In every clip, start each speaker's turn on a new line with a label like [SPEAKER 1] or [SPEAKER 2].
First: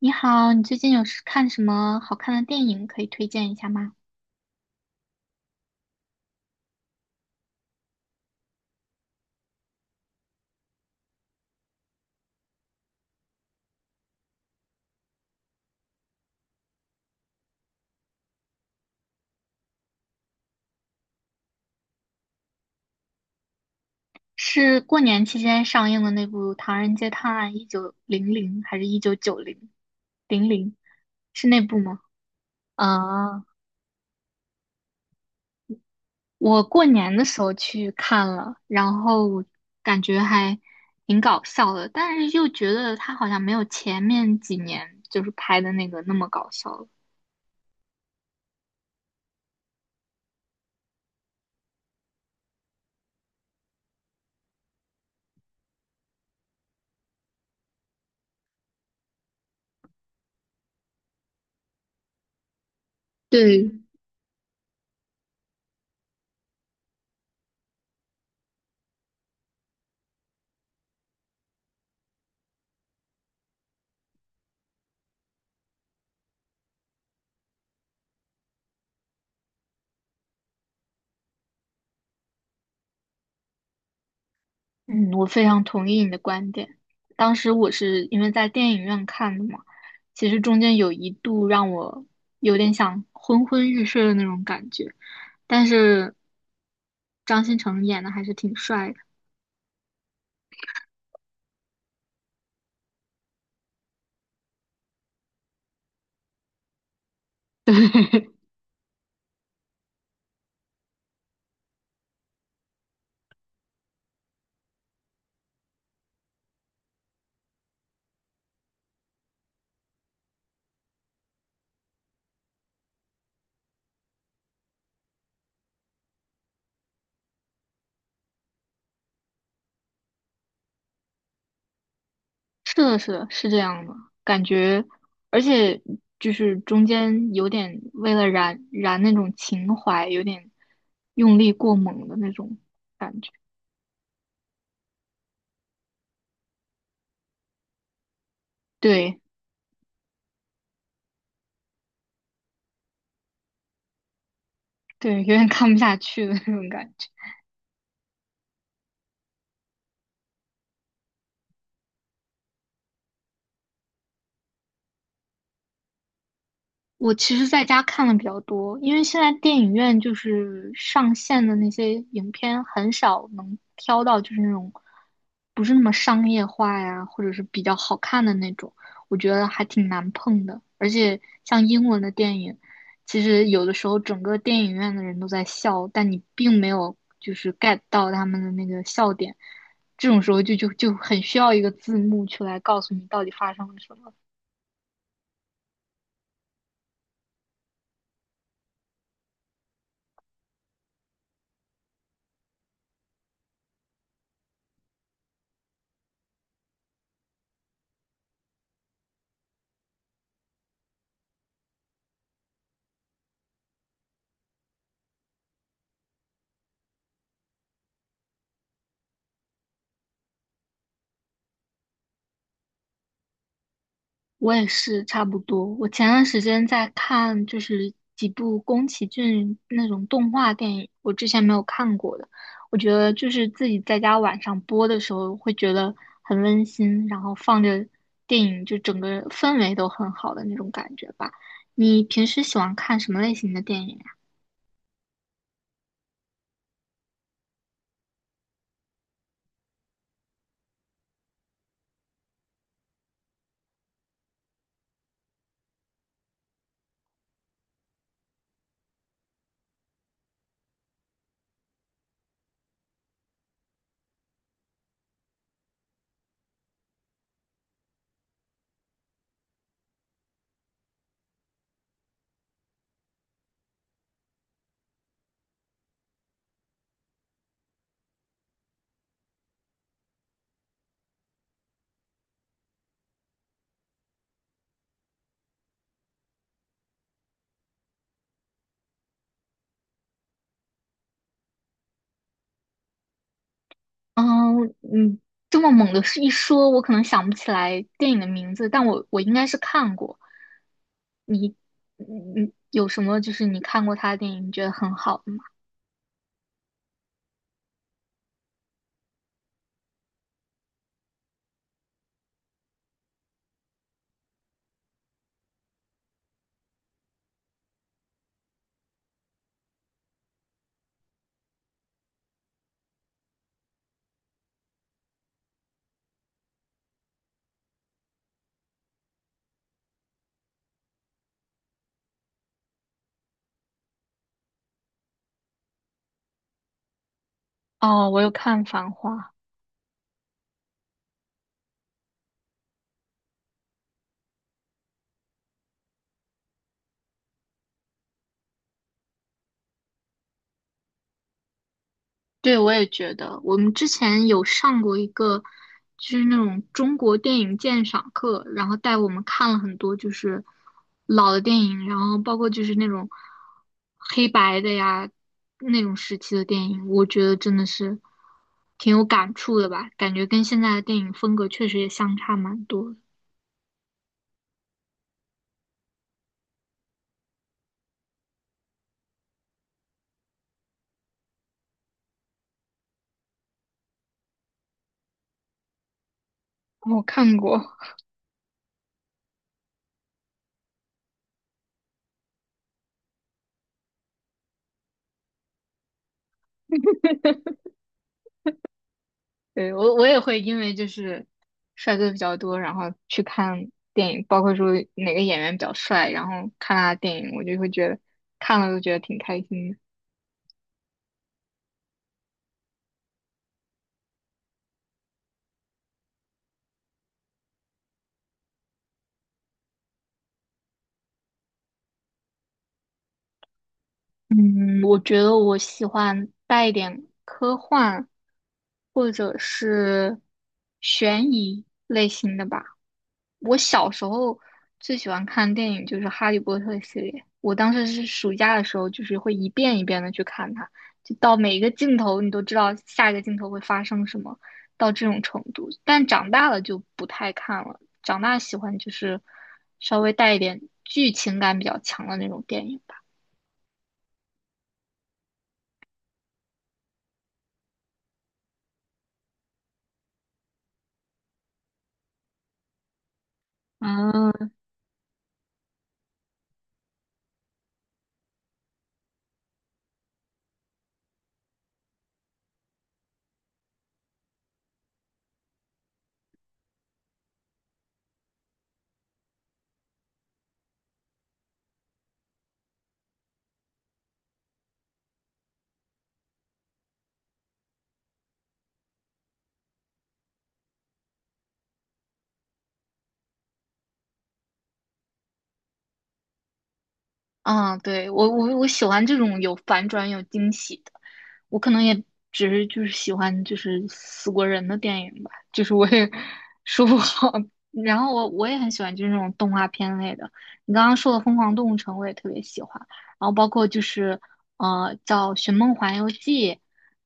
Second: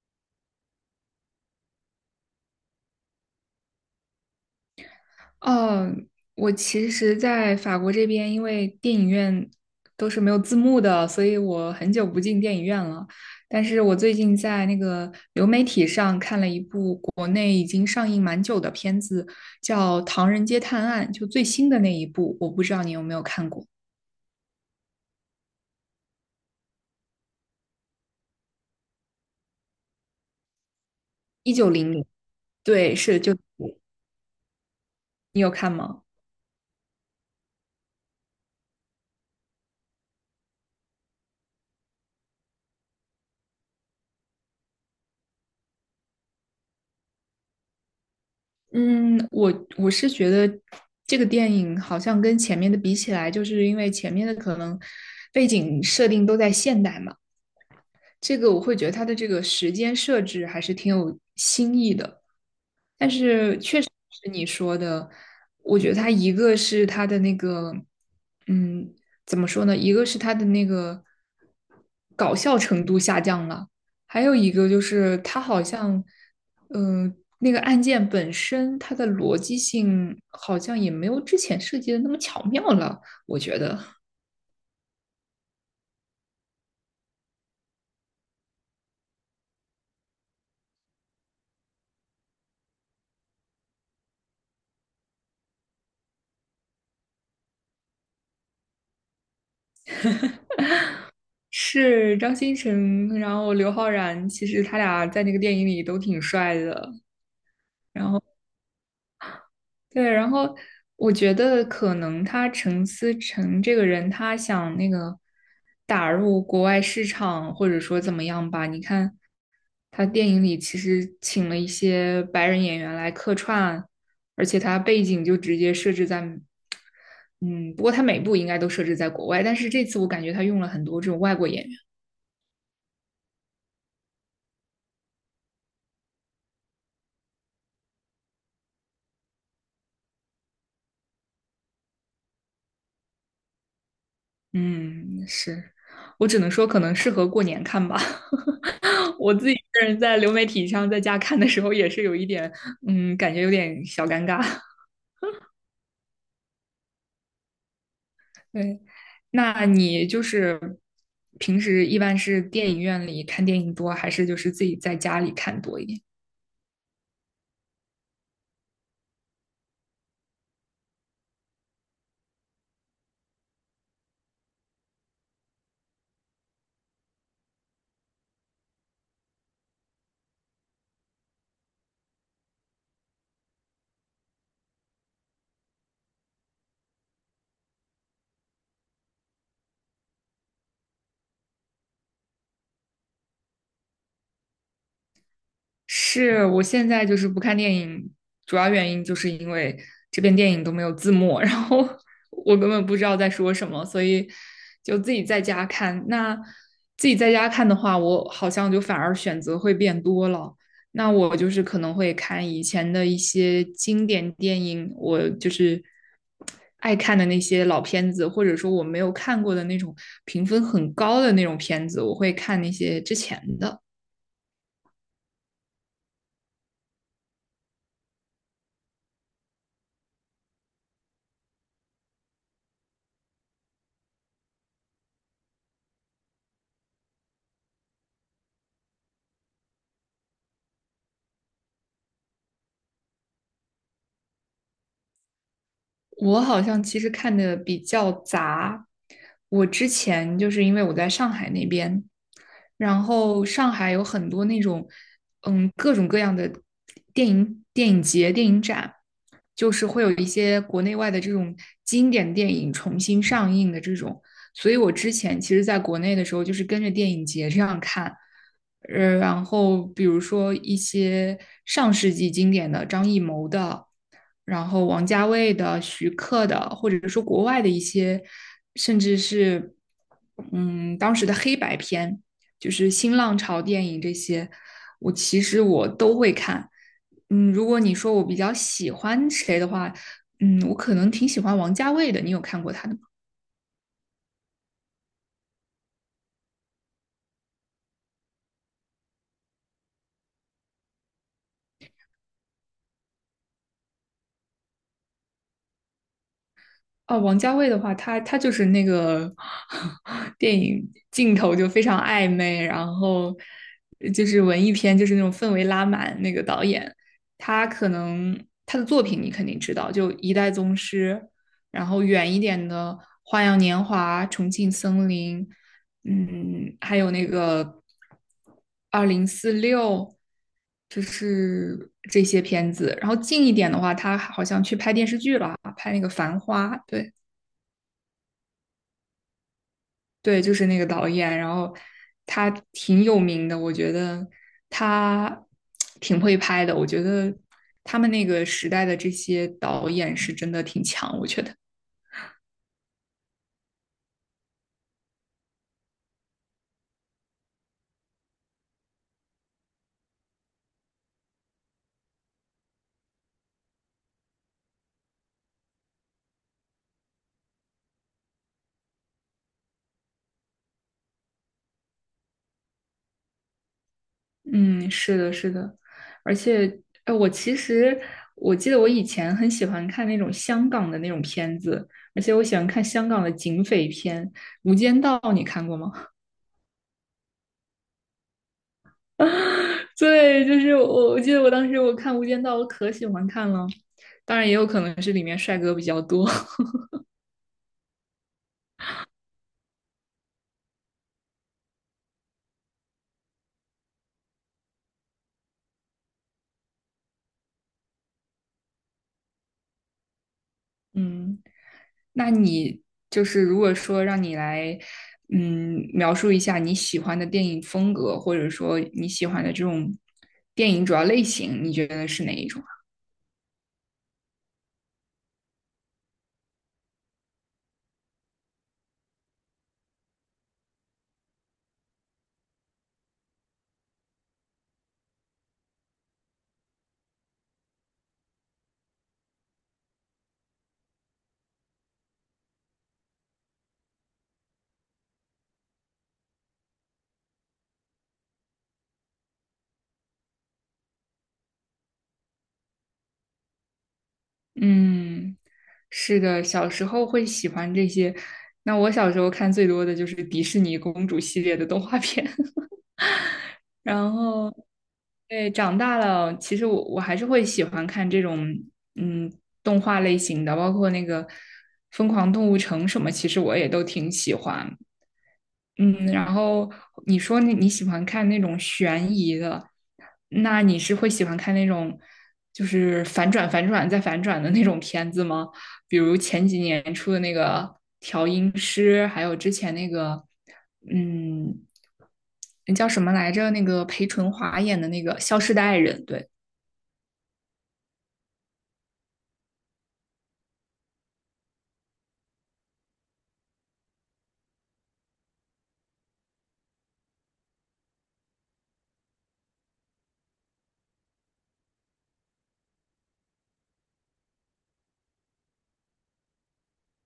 [SPEAKER 1] 你好，你最近是看什么好看的电影可以推荐一下吗？
[SPEAKER 2] 哦，我其实，在法国这边，因为电影院都是没有字幕的，所以我很久不进电影院了。但是我最近在那个流媒体上看了一部国内已经上映蛮久的片子，叫《唐人街探案》，就最新的那一部，我不知道你有没有看过，
[SPEAKER 1] 是过年期间上映的那部《唐人街探案1900》还是一九九零零零？是
[SPEAKER 2] 一
[SPEAKER 1] 那
[SPEAKER 2] 九
[SPEAKER 1] 部
[SPEAKER 2] 零
[SPEAKER 1] 吗？
[SPEAKER 2] 零，对，是就
[SPEAKER 1] 啊，
[SPEAKER 2] 你有看吗？
[SPEAKER 1] 我过年的时候去看了，然后感觉还挺搞笑的，但是又觉得他好像没有前面几年就是拍的那个那么搞笑了。
[SPEAKER 2] 嗯，我我觉得这个电影好像跟前面的比起来，就是因为前面的可能背景设定都在现代嘛，这个我会觉得它的这个时间设置还是挺有新意的，但是
[SPEAKER 1] 对，
[SPEAKER 2] 确实是你说的，我觉得它一个是它的那个，嗯，怎么说呢？一个是它的那个搞笑程度下降了，还有一个就是它好像，那个案件本身它的逻辑性好像也没有之前设计的那么巧妙了，我觉得。
[SPEAKER 1] 嗯，我非常同意你的观点。当时我是因为在电影院看的嘛，其实中间有一度让我有点想昏昏欲睡的那种感觉，但是张新成演的还是挺帅的。
[SPEAKER 2] 是张新成，然后刘昊然，其实他俩在那个电影里都挺帅的。然后对，然后我觉得可能他陈思诚这个人，他想那个打入国外市场，或者说怎么样吧？你看他电影里其实请了一些白人演员来客串，而且他背景就直接设置在，嗯，不过他每部应该都设置在国外，但是这次我感觉他用了很多这种外国演员。
[SPEAKER 1] 是的，是的，是这样的感觉，而且就是中间有点为了燃燃那种情怀，有点用力过猛的那种感觉，
[SPEAKER 2] 嗯，是，我只能说可能适合过年看吧。
[SPEAKER 1] 对
[SPEAKER 2] 我自己一个人在流媒体上在家看的时候，也是有一点，感觉有点小尴尬。
[SPEAKER 1] 对，有点看不下去的那种感觉。
[SPEAKER 2] 对，那你就是平时一般是电影院里看电影多，还是就是自己在家里看多一点？
[SPEAKER 1] 我其实在家看的比较多，因为现在电影院就是上线的那些影片很少能挑到，就是那种不是那么商业化呀，或者是比较好看的那种，我觉得还挺难碰的。而且像英文的电影，其实有的时候整个电影院的人都在笑，但你并没有就是 get 到他们的那个笑点，这种时候就很需要一个字幕去来告诉你到底发生了什么。
[SPEAKER 2] 是我现在就是不看电影，主要原因就是因为这边电影都没有字幕，然后 我根本不知道在说什么，所以就自己在家看。那自己在家看的话，我好像就反而选择会变多了。那我就是可能会看以前的一些经典电影，我就是爱看的那些老片子，或者说我没有看过的那种评分很高的那种片子，我会看那些之前的。
[SPEAKER 1] 我也是差不多。我前段时间在看，就是几部宫崎骏那种动画电影，我之前没有看过的。我觉得就是自己在家晚上播的时候，会觉得很温馨，然后放着电影，就整个氛围都很好的那种感觉吧。你平时喜欢看什么类型的电影呀？
[SPEAKER 2] 我好像其实看的比较杂。我之前就是因为我在上海那边，然后上海有很多那种各种各样的电影节、电影展，就是会有一些国内外的这种经典电影重新上映的这种。所以我之前其实在国内的时候，就是跟着电影节这样看。然后比如说一些上世纪经典的张艺谋的。然后王家卫的、徐克的，或者说国外的一些，甚至是当时的黑白片，就是新浪潮电影这些，我其实我都会看。嗯，如果你说我比较喜欢谁的话，我可能挺喜欢王家卫的。你有看过他的
[SPEAKER 1] 嗯，你这么猛的一说，我可能想不起来电影的名字，但我应该是看过。你你有什么就是你看过他的电影你觉得很好的吗？
[SPEAKER 2] 哦，王家卫的话，他就是那个 电影镜头就非常暧昧，然后就是文艺片，就是那种氛围拉满。那个导演，他可能他的作品你肯定知道，就《一代宗师》，然后远一点的《花样年华》《重庆森林》，嗯，还有那个《二零四六》，就是这些片子。然后近一点的话，他好像去拍电视剧了，拍那个《繁花》，对。
[SPEAKER 1] 哦，我有看《繁花》，
[SPEAKER 2] 对，就是那个导演，然后他挺有名的，我觉得他 挺会拍的，我觉得他们那个时代的这些导演是真的挺强，我觉得，
[SPEAKER 1] 对，我也觉得我们之前有上过一个就是那种中国电影鉴赏课，然后带我们看了很多就是老的电影，然后包括就是那种黑白的呀那种时期的电影，我觉得真的是挺有感触的吧，感觉跟现在的电影风格确实也相差蛮多的。
[SPEAKER 2] 嗯，是的，是的，而且，哎，我其实我记得我以前很喜欢看那种香港的那种片子，而且我喜欢看香港的警匪片，《无间道》，你看过吗？
[SPEAKER 1] 我看过，
[SPEAKER 2] 啊，对，就是我，我记得我当时我看《无间道》，我可喜欢看了。当然，也有可能是里面帅哥比较多。
[SPEAKER 1] 对，我也会因为就是帅哥比较多，然后去看电影，包括说哪个演员比较帅，然后看他的电影，我就会觉得看了都觉得挺开心的。
[SPEAKER 2] 嗯，那你就是如果说让你来，描述一下你喜欢的电影风格，或者说你喜欢的这种电影主要类型，你觉得是哪一种啊？
[SPEAKER 1] 嗯，我觉得我喜欢带一点科幻或者是悬疑类型的吧。我小时候最喜欢看电影就是《哈利波特》系列，我当时是暑假的时候，就是会一遍一遍的去看它，就到每一个镜头你都知道下一个镜头会发生什么，到这种程度。但长大了就不太看了，长大喜欢就是稍微带一点剧情感比较强的那种电影吧。
[SPEAKER 2] 嗯，是的，小时候会喜欢这些。那我小时候看最多的就是迪士尼公主系列的动画片。然
[SPEAKER 1] 嗯。
[SPEAKER 2] 后对，长大了，其实我还是会喜欢看这种嗯动画类型的，包括那个《疯狂动物城》什么，其实我也都挺喜欢。嗯，然后你说你喜欢看那种悬疑的，那你是会喜欢看那种就是反转、反转再反转的那种片子吗？比如前几年出的那个《调音师》，还有之前那个，嗯，那叫什么来着？那个裴淳华演的那个《消失的爱人》，对。
[SPEAKER 1] 嗯，对，我喜欢这种有反转、有惊喜的。我可能也只是就是喜欢就是死过人的电影吧，就是我也 说不好。然后我也很喜欢就是那种动画片类的。你刚刚说的《疯狂动物城》，我也特别喜欢。然后包括就是叫《寻梦环游记》，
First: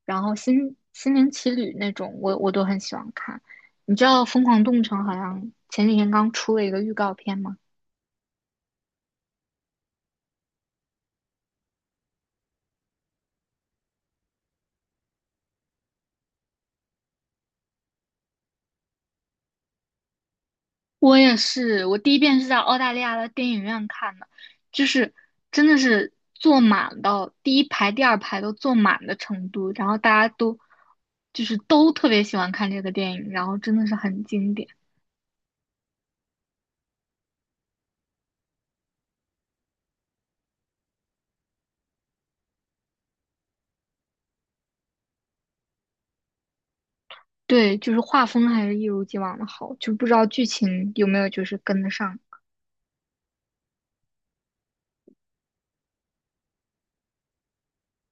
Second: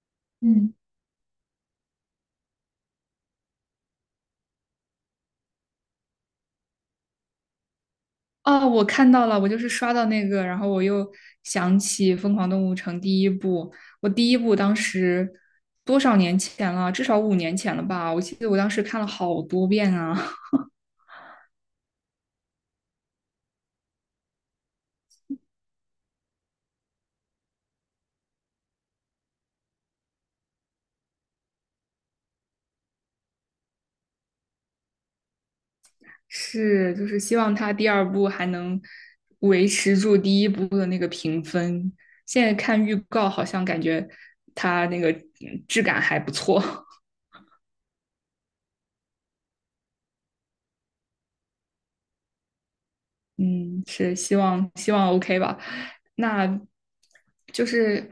[SPEAKER 1] 然后
[SPEAKER 2] 嗯。
[SPEAKER 1] 心灵奇旅那种，我都很喜欢看。你知道《疯狂动物城》好像前几天刚出了一个预告片吗？
[SPEAKER 2] 哦，我看到了，我就是刷到那个，然后我又想起《疯狂动物城》第一部。我第一部当时多少年前了？至少五年前了吧？我记得我当时看了好多遍啊。
[SPEAKER 1] 我也是，我第一遍是在澳大利亚的电影院看的，就是真的是坐满到第一排、第二排都坐满的程度，然后大家都就是都特别喜欢看这个电影，然后真的是很经典。
[SPEAKER 2] 是，就是希望它第二部还能维持住第一部的那个评分。现在看预告，好像感觉它那个质感还不错。
[SPEAKER 1] 对，就是画风还是一如既往的好，就不知道剧情有没有就是跟得上。
[SPEAKER 2] 嗯，是希望 OK 吧？那就是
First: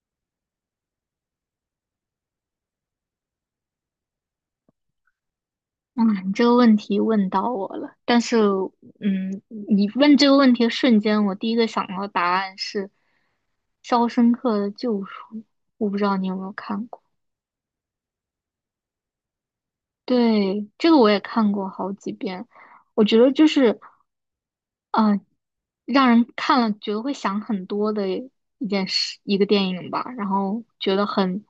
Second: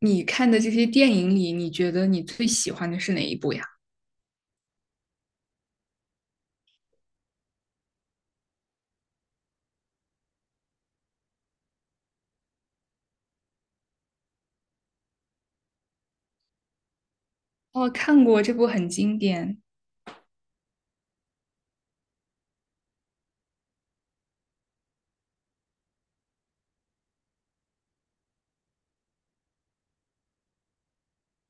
[SPEAKER 2] 你看的这些电影里，你觉得你最喜欢的是哪一部呀？
[SPEAKER 1] 哇，你这个问题问到我了，但是，嗯，你问这个问题的瞬间，我第一个想到的答案是《肖申克的救赎》，我不知道你有没有看过。
[SPEAKER 2] 哦，看过这部很经典。
[SPEAKER 1] 对，这个我也看过好几遍，我觉得就是，呃，让人看了觉得会想很多的一件事，一个电影吧，然后觉得很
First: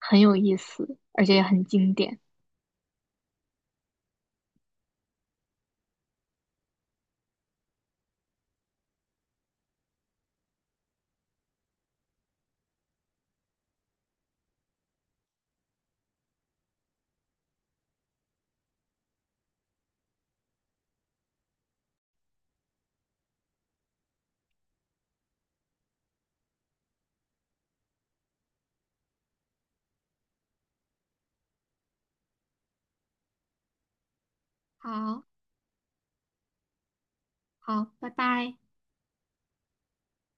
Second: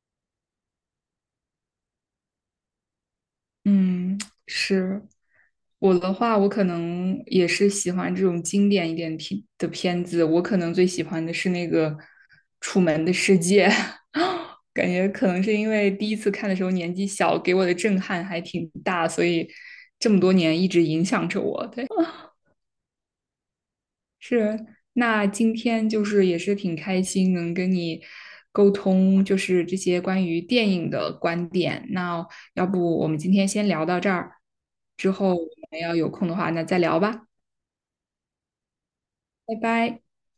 [SPEAKER 1] 很有意思，而且也很经典。
[SPEAKER 2] 嗯，是我的话，我可能也是喜欢这种经典一点片的片子。我可能最喜欢的是那个《楚门的世界》，感觉可能是因为第一次看的时候年纪小，给我的震撼还挺大，所以这么多年一直影响着我。对。是，那今天就是也是挺开心能跟你沟通，就是这些关于电影的观点。那要不我们今天先聊到这儿，之
[SPEAKER 1] 好
[SPEAKER 2] 后我们要有空的话，那再聊吧，
[SPEAKER 1] 好，拜拜。
[SPEAKER 2] 拜拜。